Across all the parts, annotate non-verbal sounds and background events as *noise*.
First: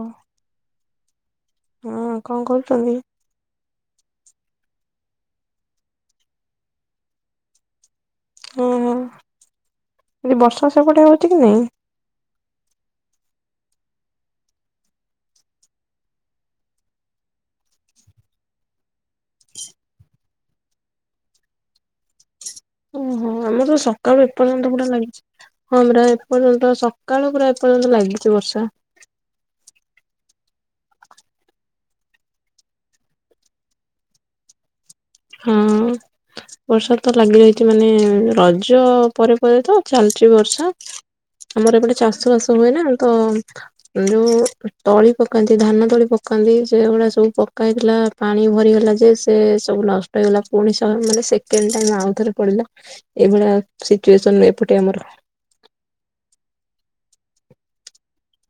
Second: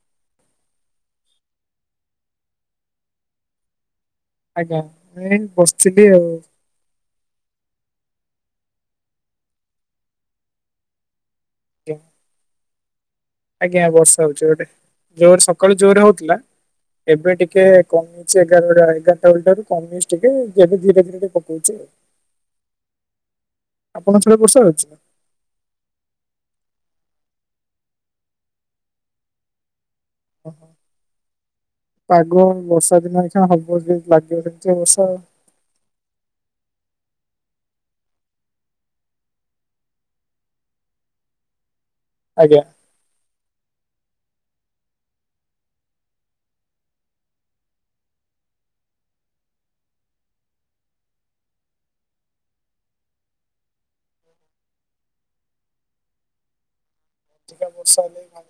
ଓ ହଁ କଣ କରୁଛନ୍ତି? ଆଜ୍ଞା ମୁ ବସିଥିଲି ଆଉ। ଓୋ ଏଠି ବର୍ଷା ସେପଟେ ହଉଛି କି ନାଇଁ? ଆଜ୍ଞା ବର୍ଷା ହଉଛି ଗୋଟେ ଜୋରେ ସକାଳୁ ଜୋରେ ହଉଥିଲା ଏବେ ଟିକେ କଣ ଏଗାରଟା ଏଗାରଟା ବେ ଠାରୁ କମେଇ ଟିକେ ଏବେ ଧୀରେ ଧୀରେ ଟିକେ ପକଉଛି। ଓହୋ ଆମର ତ ଆପଣଙ୍କ ସକାଳୁ ସିଆଡେ ବର୍ଷା ଏପର୍ଯ୍ୟନ୍ତ ପରା ହଉଛି? ନା? ଲାଗିଛି। ହଁମରା ଏପର୍ଯ୍ୟନ୍ତ ସକାଳ ପୁରା ଏପର୍ଯ୍ୟନ୍ତ ଲାଗିଛି ବର୍ଷା। ଓହୋ ପାଗ ବର୍ଷା ଦିନ ଏା ହବ ଯ ଲାଗିବ ସେମିତି ବର୍ଷା। ହଁ ବର୍ଷା ତ ଲାଗି ରହିଛି ମାନେ ରଜ ପରେ ପରେ ତ ଚାଲିଚ ବର୍ଷା। ଆମର ଏ ପଟେ ଚାଷ ବାସ ଆଜ୍ଞା। ହୁଏ ନା ତ ଯୋଉ ତଳି ପକାନ୍ତି ଧାନ ତଳି ପକାନ୍ତି ସେଗୁଡା ସବୁ ପକା ହେଇଥିଲା ପାଣି ଭରିଗଲା ଯେ ସେ ସବୁ ନଷ୍ଟ ହେଇଗଲା ପୁଣି ସ ମାନେ ସେକେଣ୍ଡ ଟା ଆଉଥରେ ପଡିଲା ଏଇଭଳିଆ ସିଚୁଏସନ ଏପଟେ ଆମର ଆା ବର୍ଷା ହେଲେ ଭ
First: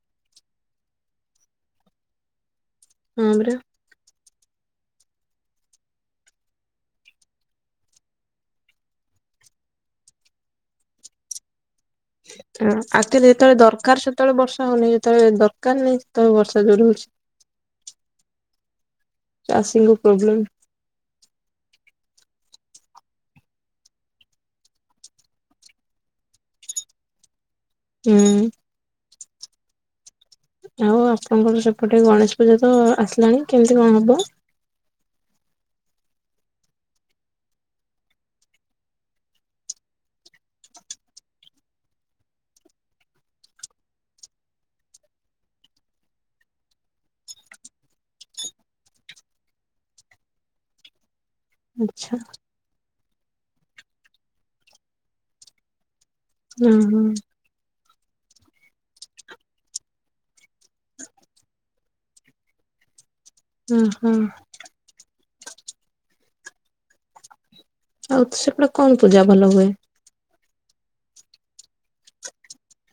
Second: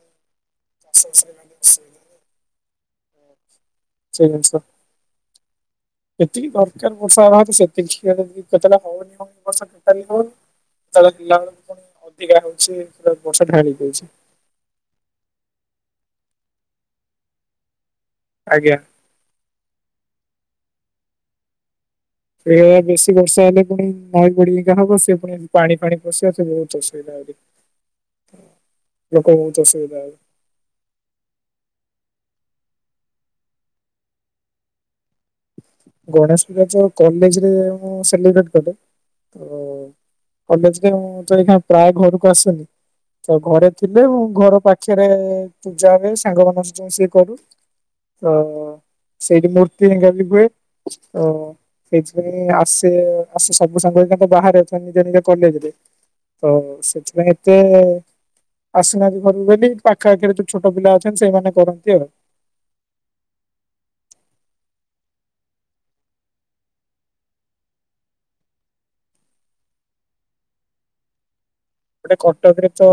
ଚାଷଷ ହେ ଅସୁବିଧ *inaudible* ହଁ ପରା ସେଠିକ୍ ଅଛି ଯେତିକି ଦରକାର ବର୍ଷା ସେତିକିେ *unintelligible* ହଉନି ହଉଷୋଟା ହନି ସେତେବେଳେ ପିଲାବେେଳ କ ହଁ ଆକ୍ଚୁଆଲୀ ଯେତେବେଳେ ଦରକାର ସେତେବେଳେ ବର୍ଷା ହଉନି, ଯେତେବେଳେ ଦରକାର ନାହିଁ ଯେତେବେଳେ ବର୍ଷା ଯୋରେ ହଉଛି। ଆଜ୍ଞା। ଚାଷୀଙ୍କୁ ପ୍ରୋବ୍ଲେମ୍ ସେଇଭଳିଆ ବେଶୀ ବର୍ଷା ହେଲେ ପୁଣି ନଈ ଭଡ଼ି ହେରିକା ହବ ସେ ପୁଣି ପାଣି ଫାଣି ପସିବ ସେ ବହୁତ ଅସୁବିଧା ହେବ। ଆଜ୍ଞା ହୁଁ। ଲୋକ ବୋହୁତ ଅସୁବିଧା ହେବେ ଆଉ ଆପଣଙ୍କର ସେପଟେ ଗଣେଶ ପୂଜା ତ ଆସିଲାଣି କେମିତି କଣ ହବ? ଗଣେଶ ପୂଜା ତ କଲେଜରେ ମୁ ସେଲିବ୍ରେଟ କରେ ତ ତ କଲେଜରେ ମୁଁ ତ ଏଇନା ପ୍ରାୟ ଘରକୁ ଆସୁନି ତ ଘରେ ଥିଲେ ମୁଁ ଘର ପାଖରେ ପୂଜା ହୁଏ, ସାଙ୍ଗ ମାନଙ୍କ ସହ ମିଶିକି କରୁ ତ ସେଇଠୀ ମୂର୍ତ୍ତି ବି ହୁଏ ହୁଏ ତ ଆଚ୍ଛା ସେଇଥିପାଇଁ ଆସେ ଆ ସବୁ ସାଙ୍ଗ ତ ବାହାରେ ଅଛନ୍ତି ନିଜ ନିଜ କଲେଜରେ ତ ହଁ ହଁ ସେଥିପାଇଁ ଏତେ ଆସୁନାହାନ୍ତି ଘରକୁ ବୋଲି ପାଖ ଆଖରେ ଯୋଉ ଛୋଟ ପିଲା ଅଛନ୍ତି ସେଇମାନେ କରନ୍ତି ଆଉ ହଁ, ହଁ। ଆଉ ସେପଟେ କଣ ପୂଜା ଭଲ ହୁଏ? ଏପଟେ କଟକରେ ତ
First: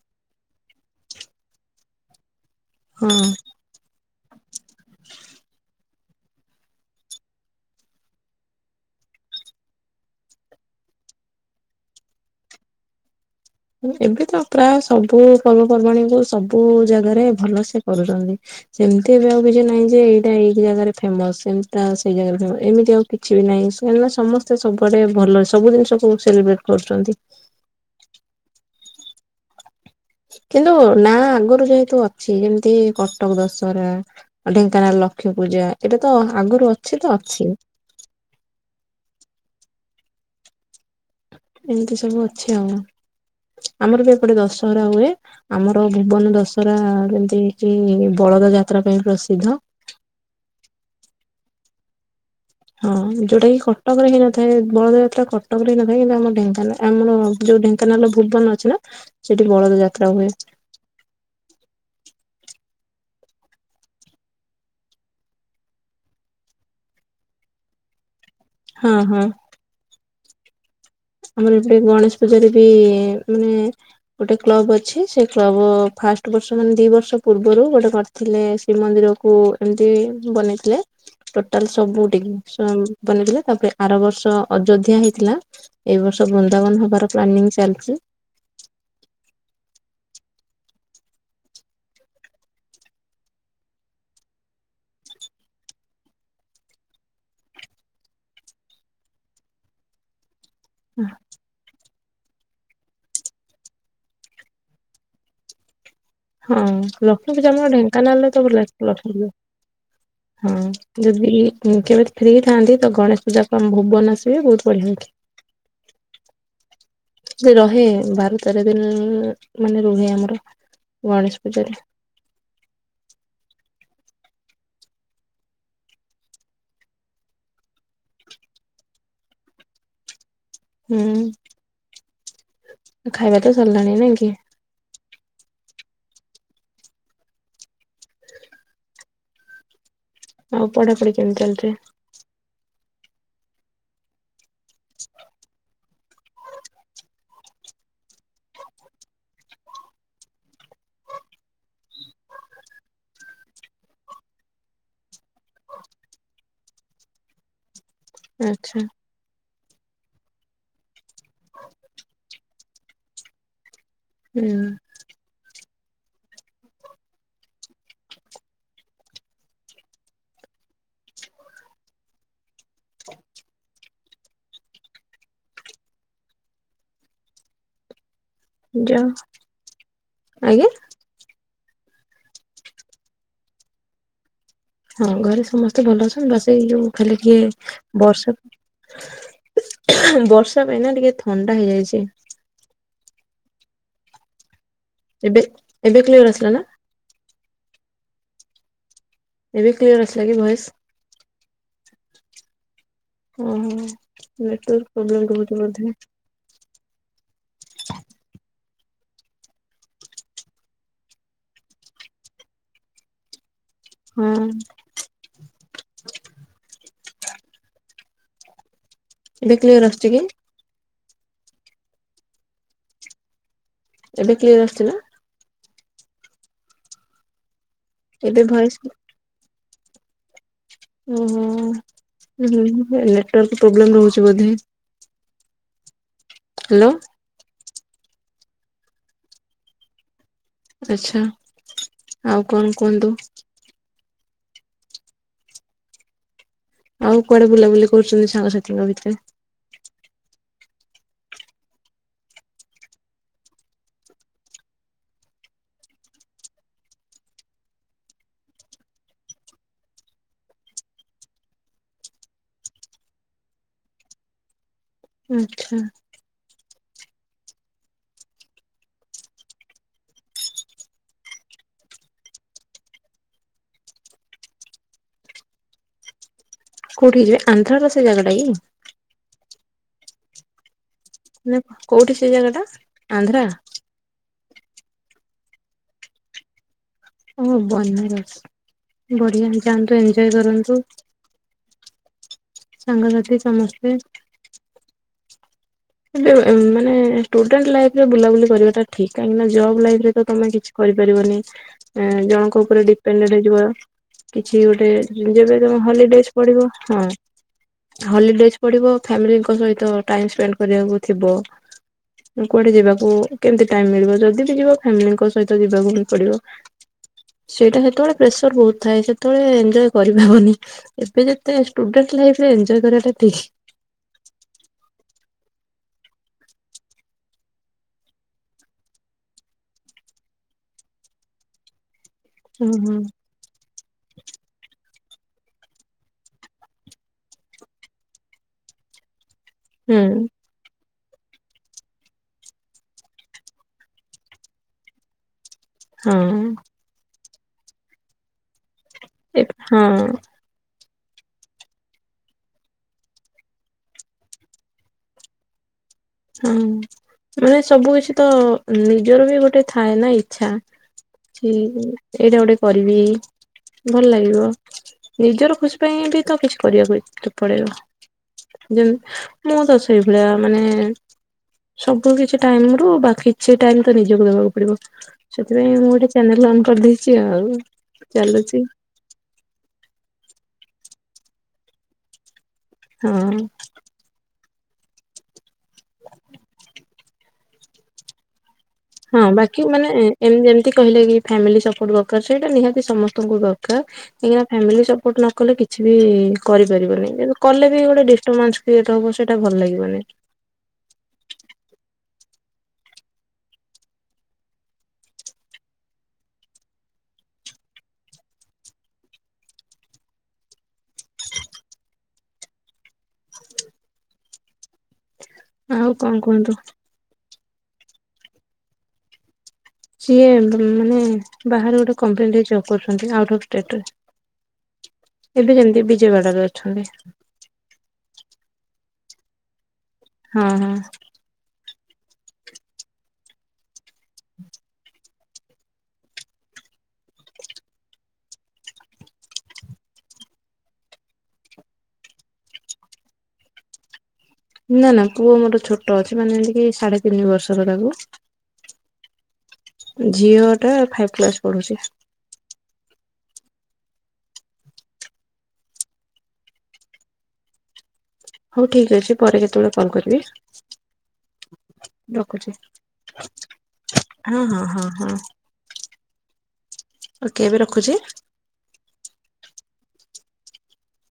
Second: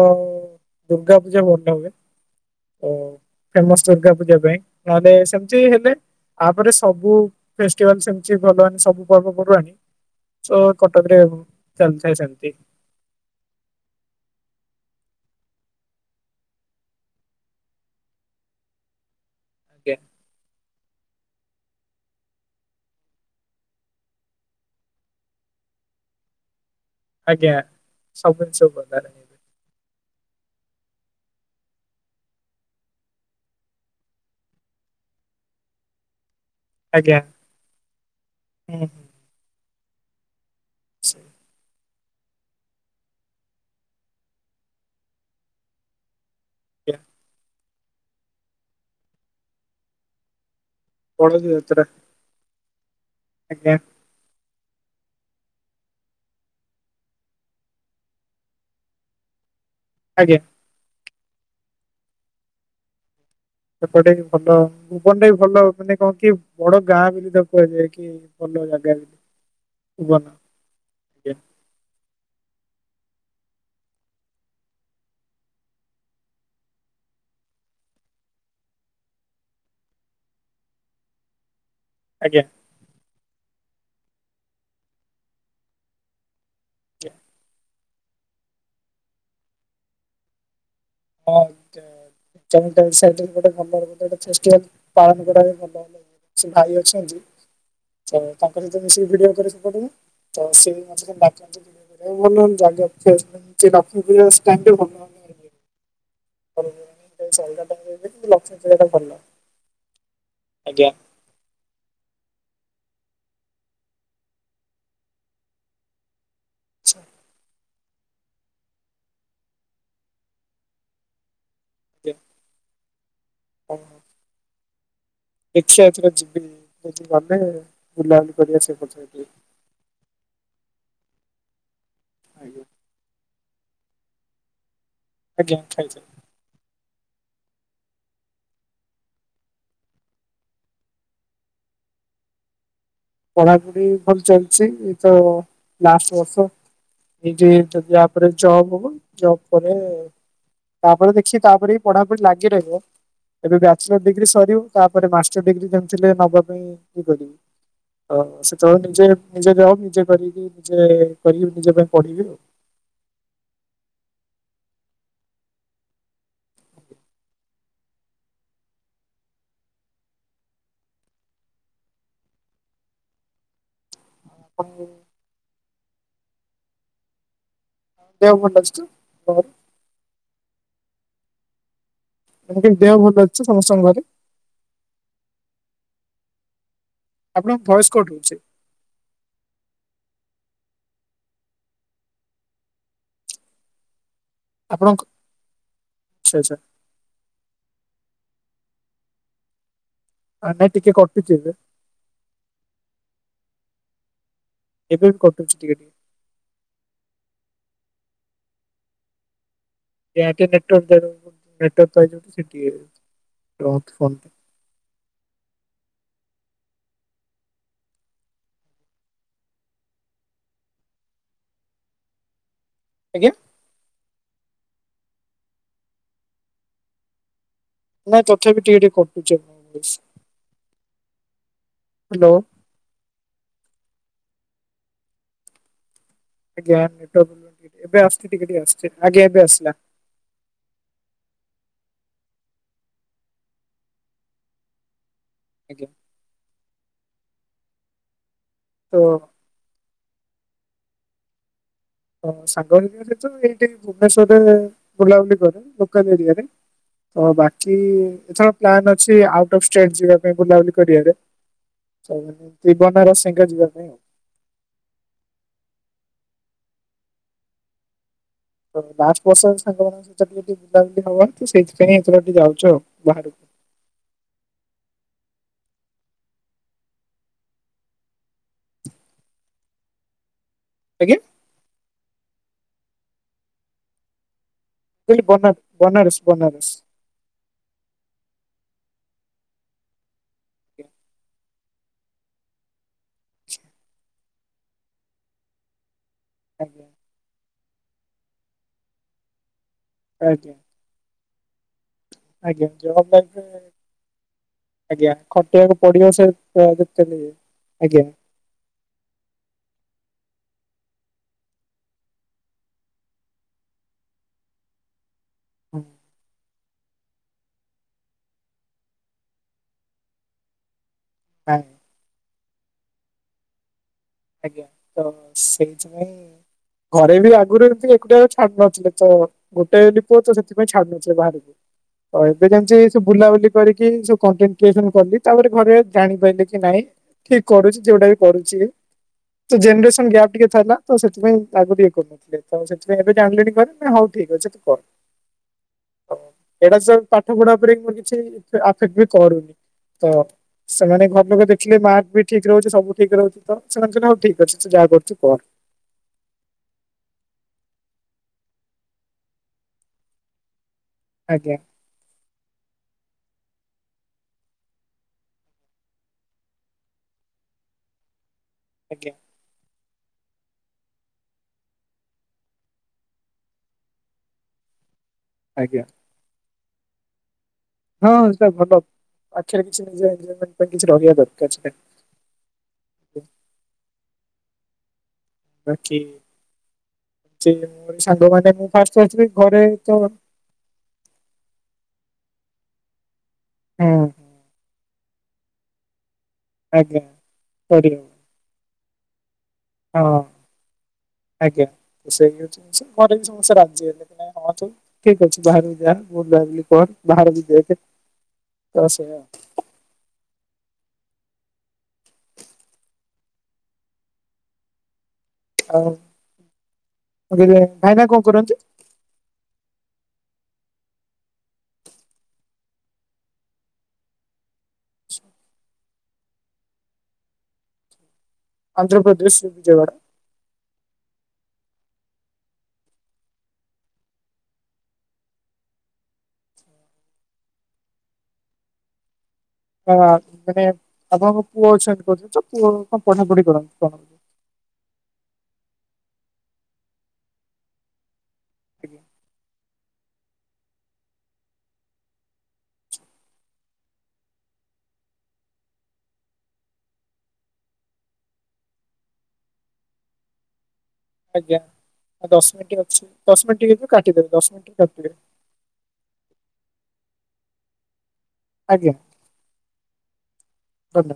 ଦୁର୍ଗା ପୂଜା ଭଲ ହୁଏ ତ ହଁ ଫେମସ ଦୁର୍ଗା ପୂଜା ପାଇଁ, ନ ହେଲେ ସେମିତି ହେଲେ ୟାପରେ ସବୁ ଫେଷ୍ଟିଭାଲ ସେମିତ୍ ଭଲ, ସବୁ ପର୍ବ ପର୍ବାଣି ସ କଟକରେ ଚାଲିଥାଏ ସେମତି ଏବେ ତ ପ୍ରାୟ ସବୁ ପର୍ବପର୍ବାଣୀ କୁ ସବୁ ଜାଗାରେ ଭଲସେ କରୁଛନ୍ତି ସେମିତି ଏବେ ଆଉ କିଛି ନାଇଁ ଆଜ୍ଞା ଯେ ଏଇଟା ଏଇ ଜାଗାରେ ଫେମସ୍ ଏମିତିଟା ସେଇ ଜାଗାରେ ଫେମସ୍ ଏମିତି ଆଉ କିଛି ବି ନାହିଁ, କାହିଁକିନା ସମସ୍ତେ ସବୁଆଡେ ଭଲ ସବୁ ଜିନିଷ କୁ ସେଲିବ୍ରେଟ୍ କରୁଛନ୍ତି ଆଜ୍ଞା ସବୁ ଜିନିଷ *unintelligible* କିନ୍ତୁ ନାଁ ଆଗରୁ ଯେହେତୁ ଅଛି ଯେମିତି କଟକ ଦଶହରା ଢେଙ୍କାନାଳ ଲକ୍ଷ୍ମୀ ପୂଜା ଏଇଟା ତ ଆଗରୁ ଅଛି ତ ଆଜ୍ଞା, ଅଛି। ହୁଁ। *inaudible* ଏମିତି ସବୁ ଅଛି ଆଉ, ଆମର ବି ଏପଟେ ଦଶହରା ହୁଏ ଆମର ଭୁବନ ଦଶହ ରା ଆଜ୍ଞା ଯେମିତି ଏଇଠି କି ବଳଦ ଯାତ୍ରା ପାଇଁ ପ୍ରସିଦ୍ଧ ବଳଦ ଯାତ୍ରା ହଁ ଯୋଉଟା କିି ଆଜ୍ଞା କଟକରେ ହେଇନ ଥାଏ ବଳଦ ଯାତ୍ରା କଟକର ହେଇ ନଥାଏ, କିନ୍ତୁ ଆମ ଢେଙ୍କାନାଳ ଆମର ଯୋଉ ଢେଙ୍କାନାଳ ଭୁବନ ଅଛି ନା ସେଠି ବଳଦ ଯାତ୍ରା ହୁଏ। ଆଜ୍ଞା ସେପଟେ ବି ଭଲ ଭୁବନ ବି ଭଲ ମାନେ କଣ କି ବଡ ଗାଁ ବୋଲି ତ କୁହାଯାଏ କି ଭଲ ଜାଗା ହଁ ବି ହଁ। ଭୁବନ। ଆଜ୍ଞା ଆମର ଏବେ ଗଣେଶ ପୂଜାରେ ବି ମାନେ ଗୋଟେ କ୍ଲବ ଅଛି ସେ କ୍ଲବ ଫାଷ୍ଟ ବର୍ଷ ମାନେ ଦି ବର୍ଷ ପୂର୍ବରୁ ଗୋଟେ କ ଥିଲେ ଶ୍ରୀମନ୍ଦିର କୁ ଏମିତି ବନେଇଥିଲେ। ଟୋଟାଲ ସବୁ ଠିକ୍ ଆଜ୍ଞା ବନେଇଥିଲେ ତାପରେ ଆର ବର୍ଷ ଅଯୋଧ୍ୟା ହେଇଥିଲା। ଏଇ ବର୍ଷ ବୃନ୍ଦାବନ ଆଜ୍ଞା। ହବାର ପ୍ଲାନିଂ ଚାଲିଚି। *inaudible* *inaudible* ଫେଷ୍ଟିଭାଲ ପାଳନ କରାବି ହବ। ସେ ଭାଇ ଅଛନ୍ତି ତ ତାଙ୍କ ସହିତ ମିଶିକି ଭିଡିଓ କରିବାକୁ ପଡିବ ତ ସେ *inaudible* ହଁ ପର୍ବପର୍ବାଣୀ ଟାଇମ୍ ଲକ୍ଷ୍ମୀପୂଜା ଅଲଗା ଆମର ଟାଇମରେ ହୁଏ କିନ୍ତୁ ଢେଙ୍କାନାଳରେ ତ ଲକ୍ଷ୍ମୀ ପୂଜାଟା ଭଲ। ଲକ୍ଷ୍ମୀପୂଜା ହଁ ଆଜ୍ଞା ଆଚ୍ଛା ଯଦି ଦି କେବେ ଫ୍ରି ଥାଆନ୍ତି ତ ଗଣେଶ ପୂଜାକୁ ଆମ ଭୁବନ ଆସିବେ ବୋହୁତ ବଢିଆ ଦେଖିବେ। *inaudible* ରହେ ବାର ତେର ଦିନ ମାନେ ରୁହେ ଆମର ଗଣେଶ ପୂଜାରେ। *unintelligible* *unintelligible* *unintelligible* ହୁଁ ଖାଇବା ତ ସରିଲାଣି ନାଇ କି? ଆଜ୍ଞା *unintelligible* ଆଉ ପଢାପଢି କେମିତି ଚାଲିଚି? ପଢାପଢି ଭଲ ଚାଲିଛି ଏଇ ତ ଲାଷ୍ଟ ବର୍ଷ। ଏଇଠି ଯଦି ୟା ପରେ ଜବ ହବ ଜବ ପରେ ତାପରେ ଦେଖି ତାପରେ ବି ପଢାପଢି ଲାଗି ରହିବ। ଏବେ ବ୍ୟାଚଲର ଡିଗ୍ରୀ ସରିବୁ ତାପରେ ମାଷ୍ଟର ଡିଗ୍ରୀ *unintelligible* ନବା ପାଇଁ ଇଏ କରିବି। ଆଉ ଆଚ୍ଛା ସେତୋବେଳେ ନିଜେ ନିଜେ *unintelligible* ନିଜ ପାଇଁ ବଢ଼ିବି ଆଉ। ହୁଁ। *unintelligible* *unintelligible* ମୁଁ *unintelligible* ଆଜ୍ଞା। ମୁଁ କହିନି ଦେହ ଭଲ ଅଛି ତ ସମସ୍ତଙ୍କ ଘରେ? ହଁ ଘରେ ସମସ୍ତେ ଭଲ ଅଛନ୍ତି ବାସ ଏଇ ଯୋଉ ଖାଲି ଆପଣଙ୍କ ଟିକେ ଭଏସ କଟ ହଉଛି ବର୍ଷାକୁ ବର୍ଷା ପାଇଁ ନା ଟିକେ ଥଣ୍ଡା ହେଇଯାଇଚି। ଆପଣଙ୍କୁ? ଏବେ ଏବେ କ୍ଲିୟର ଆସିଲାନା? ଏବେ କ୍ଲିୟର ଆସି। ଆ ନାଇଁ ଟିକେ *unintelligible* ଓହୋ ଏବେ ନେଟୱାର୍କ ବି କଟୁଛି ଟିକେ ଟିକେ। ପ୍ରୋବ୍ଲେମ୍ *unintelligible* *unintelligible* ରହନ୍ତୁ ଫୋନଟା। ହୁଁ ଏବେ କ୍ଲିୟର ଆସୁଚି କି? ଆଜ୍ଞା? ଏବେ କ୍ଲିୟର ଆସୁଚି ନା? ନାଇଁ ଏବେ ତଥାପି ଭଏସ୍ ଟିକେ ଟିକେ କଟୁଚି ଆପଣ ଙ୍କ ଭଏସେ। ଓହୋ ଉଁ ହୁଁ ନେଟୱାର୍କ ପ୍ରୋବ୍ଲେମ ରୋହୁଛି ବୋଧେ। ଆଜ୍ଞା ହ୍ୟାଲୋ ନେଟୱାକ୍ ପୋବ୍ଲେମ ଟିକେ ଟିକେ ଏଵେ ଆସୁଚି ଟିକେ ଟିକେ ଆସୁଚି ଆଜ୍ଞ ଏବେଆସିଲା। ଆଛା ଆଉ କଣ କୁହନ୍ତୁ? ଆଜ୍ଞା। ଆଉ କୁଆଡେ ବୁଲାବୁଲି କରୁଛନ୍ତି ସାଙ୍ଗସାଥିୀଙ୍କ ତ ଭିତରେ। ହ ସାଙ୍ଗ ହେଇକି ଏରିଆରେ ତ ଏଇଠି ଭୁବନେସ୍ଵର ବୁଲା ବୁଲି କରୁ ଲୋକାଲ ଏରିଆରେ। *unintelligible* ତ ବାକି ଏଥର ପ୍ଲାନ୍ ଅଛି ଆଉଟ୍ ଅଫ୍ ଷ୍ଟେଟ୍ ଯିବା ପାଇଁ ବୁଲାବୁଲି କରିବାରେ। ହଉ ଜୀବନର ସିଙ୍ଗ ଯିବା ପାଇଁ ଆଉ ଆଛା। ତ ଲାଷ୍ଟ ବର୍ଷରେ ସାଙ୍ଗମାନଙ୍କ ସେତ ଟିକେ ଟେ ବୁଲାବୁଲି ହବ ତ ସେଇଥିପାଇଁ ଏଇଥରକ ଟିକେ ଯାଉଛୁ ବାହାରକୁ। କୋଉଠିକି ଯିବେ? ଆନ୍ଧ୍ରାର ସେଇ ଜାଗା ଟା କି। ଆଜ୍ଞା। ମନେ କୋଉଠି ସେ ଜାଗା ଟା ଆନ୍ଧ୍ରା। କହଲି ବନାର ବନାରସ ବନାରସ। ଓ ବନାରସ ବଢିଆ ହେଇଥାନ୍ତା ଏଞ୍ଜୟ୍ କରନ୍ତୁ। ସାଙ୍ଗସାଥି ସମସ୍ତେ। ଏବେ ଆଜ୍ଞା ମାନେ ଷ୍ଟୁଡେଣ୍ଟ ଲାଇଫ ରେ ବୁଲାବୁଲି କରିବା ଠିକ୍ କାହିଁକିନା ଜବ୍ ଲାଇଫ ରେ ତମେ ଆଜ୍ଞା କିଛି କରିପାରିବନି ଜଣଙ୍କ ଆଜ୍ଞା ଉପରେ ଜବ୍ ଡିପେଣ୍ଡଡେ ଲାଇଫରେ ହେଇଯିବ। କିଛି ଗୋଟେ ଆଜ୍ଞା ଯେବେ ଖଟିବାକୁ ତମ ପଡିବ ସେ ହଲିଡେଜ ଅ, ପଡିବ ହଁ ଯେତେ ବି। ଆଜ୍ଞା। ହଲିଡେଜ ପଢିବ ଫ୍ୟାମିଲିଙ୍କ ସହିତ ଟାଇମ ସ୍ପଣ୍ଡ କରିବାକୁ ଥିବ କୁଆଡେ ଯିବାକୁ କେମତି ଟାଇମ ମିଳିବ ଯଦି ବି ଯିବ ଫାମିଲିଙ୍କ ସହିତ ହଁ। ଯିବାକୁ ହିଁ ପଡିବ। ସେଇଟା ସେତେବେଳେ ପ୍ରେସର ବହୁତ ଥାଏ ସେତେବେଳେ ଏଞ୍ଜୟ୍ କରିପବନି ଏବେ ଯେତେ ନାଇଁ ଷ୍ଟୁଡେଣ୍ଟ ଲାଇଫ ରେ ଏଞ୍ଜୟ୍ କରିବାଟା ଠିକ। ଆଜ୍ଞା ତ ସେଇଥିପାଇଁ ଘରେ ବି ଆଗରୁ ଏମିତି ଏକୁଟିଆ ଛାଡୁ ନଥିଲେ ତ ଗୋଟାଏ ବୋଲି ପୁଅ ତ ସେଥିପାଇଁ ଛାଡୁଥିଲେ ବାହାରକୁ, ତ ଏବେ ହୁଁ ଯେମିତି ସବ ବୁଲାବୁଲି କୁଆଡେକି ଜୋ କଣ୍ଟେନ କ୍ରିଏସନ କଲି ତାପରେ ଘରେ ଜାଣି ପାରିଲେ କି ନାଇଁ ଠିକ କରୁଛି ଯୋଉଟା ବି କରୁଛି ତ ହଁ ଜେମିଣ୍ଡସନ ଗ୍ୟାପ୍ ଟିକେ ଥିଲା ତ ସେଥିପାଇଁ ଆଗରୁ ଇଏ କରୁନଥିଲେ ତ ସେଥିପାଇଁ ଏବେ ଜାଣିଲେଣି ଘରେ ହଉ ଠିକ ଅଛି ତୁ କର। *inaudible* ଏଇଟା ତ ପାଠ ପଢା ଉପରେ ମୋର କିଛି ଆଫେକ୍ଟ ବି ଏ କରୁନି ହଁ ତ ସେମାନେ ଘର ଲୋକ ଦେଖିଲେ ମାର୍କ ବି ଠିକ ରହୁଛି ସବୁ ଠିକ ରହୁଛି ତ ସେମାନେ କହିଲେ ହଉ ଠିକ ଅଛି ତୁ ଯାହା କରୁଛୁ କର। ହଁ ମାନେ ସବୁ କିଛି ତ ନିଜର ବି ଗୋଟେ ଥାଏ ନା ଇଛା। ଛି ଆଜ୍ଞା ଏଇଟା ଗୋଟେ କରିବି ଭଲ ଲାଗିବ ନିଜର ଖୁସି ପାଇଁ ବି ତ କିଛି କରିବା ପାଇଁ ପଡିବ। ଯେମ ଆଜ୍ଞା ମୁଁ ତ ସେଇ ଭଳିଆ ମାନେ ସବୁ କିଛି ଟାଇମ ରୁ ବାକିଛି ଟାଇମ ତ ନିଜକୁ ଦେବାକୁ ପଡିବ। ସେଥିପାଇଁ ଆଜ୍ଞା ମୁଁ ଗୋଟେ ଚ୍ୟାନେଲ ଅନ୍ କରିଦେଇଛି ଆଉ। ହଁ ଚାଲୁଛି ଭଲ ପାଖରେ କିଛି ନିଜର କିଛି ରହିବା ଦରକାର ସେ ହଁ। ବାକି ମୁ ସାଙ୍ଗ ମାନେ ହଁ ବାକି ମାନେ ଏମତି ଜେମ କହିଲେ କି ଫ୍ୟାମିଲି ସପୋର୍ଟ ଦରକାର ସେଇଟା ନିହାତି ସମସ୍ତଙ୍କୁ ଦରକାର କାହିଁକିନା ଫ୍ୟାମିଲି ସପୋର୍ଟ ନ କଲେ କିଛି ବି ଆଜ୍ଞା କରିପାରିବନି କଲେ ବି କରିହବ ଗୋଟେ ଡି ଷ୍ଟୋମାସ କ୍ରିଏଟ ହବ ସେଟା ଭଲ ଲାଗିବ ହଁ ଆଜ୍ଞା ସେ ଜିନିଷ ଘର ବି ସମସ୍ତେ ରାଜି ଅଛନ୍ତି। ହଁ ତ ଠିକ୍ ଅଛି ବାହାରକୁ ଯା ବୁଲାବୁଲି କର ବାହାରକୁ ଦେଖେ ତ ସେଆ। ଆଉ କଁ କୁହନ୍ତୁ? *unintelligible* ଭାଇନା କଁ କରନ୍ତି? ସିଏ ମାନେ ବାହାରେ ଗୋଟେ କମ୍ପାନୀ ରେ ଜବ କରୁଚନ୍ତି ଆଉଟ୍ ଅଫ୍ ଷ୍ଟେଟ ରେ ଏବେ ଯେମିତି ବିଜୟବାଡାରେ ଅଛନ୍ତି। ଆନ୍ଧ୍ରପ୍ରଦେଶରେ ବିଜୟବାଡ଼ା? ହଁ ହଁ। *inaudible* ହଁ ମାନେ ଆପଣଙ୍କ ପୁଅ ଅଛନ୍ତି କହୁଛନ୍ତି ତ ପୁଅ କଣ ପଢାପଢି କରନ୍ତି କଣ? ନା ନା ପୁଅ ମୋର ଛୋଟ ଅଛି ମାନେ ଟିକେ ସାଢେ ତିନି ବର୍ଷର ତାକୁ। ଆଜ୍ଞା। ଝିଅ ଟା ଫାଇପ୍ କ୍ଲାସ ପଢୁଚି। ହୋଉ ଠିକ୍ ଅଛି ପରେ କେତେବେଳେ କଲ୍ କରିବି। ଆଜ୍ଞା ଆଉ ରଖୁଛି। ଦଶ ମିନିଟ୍ ଅଛି ଦଶ ମିନିଟ୍ ହେଇଯିବ କାଟିଦେବେ ହଁ ଦଶ ହଁ ମିନିଟ ହଁ ହଁ ଗପିବେ। ଓକେ ଏବେ ରଖୁଚି। ଆଜ୍ଞା ଧନ୍ୟବାଦ।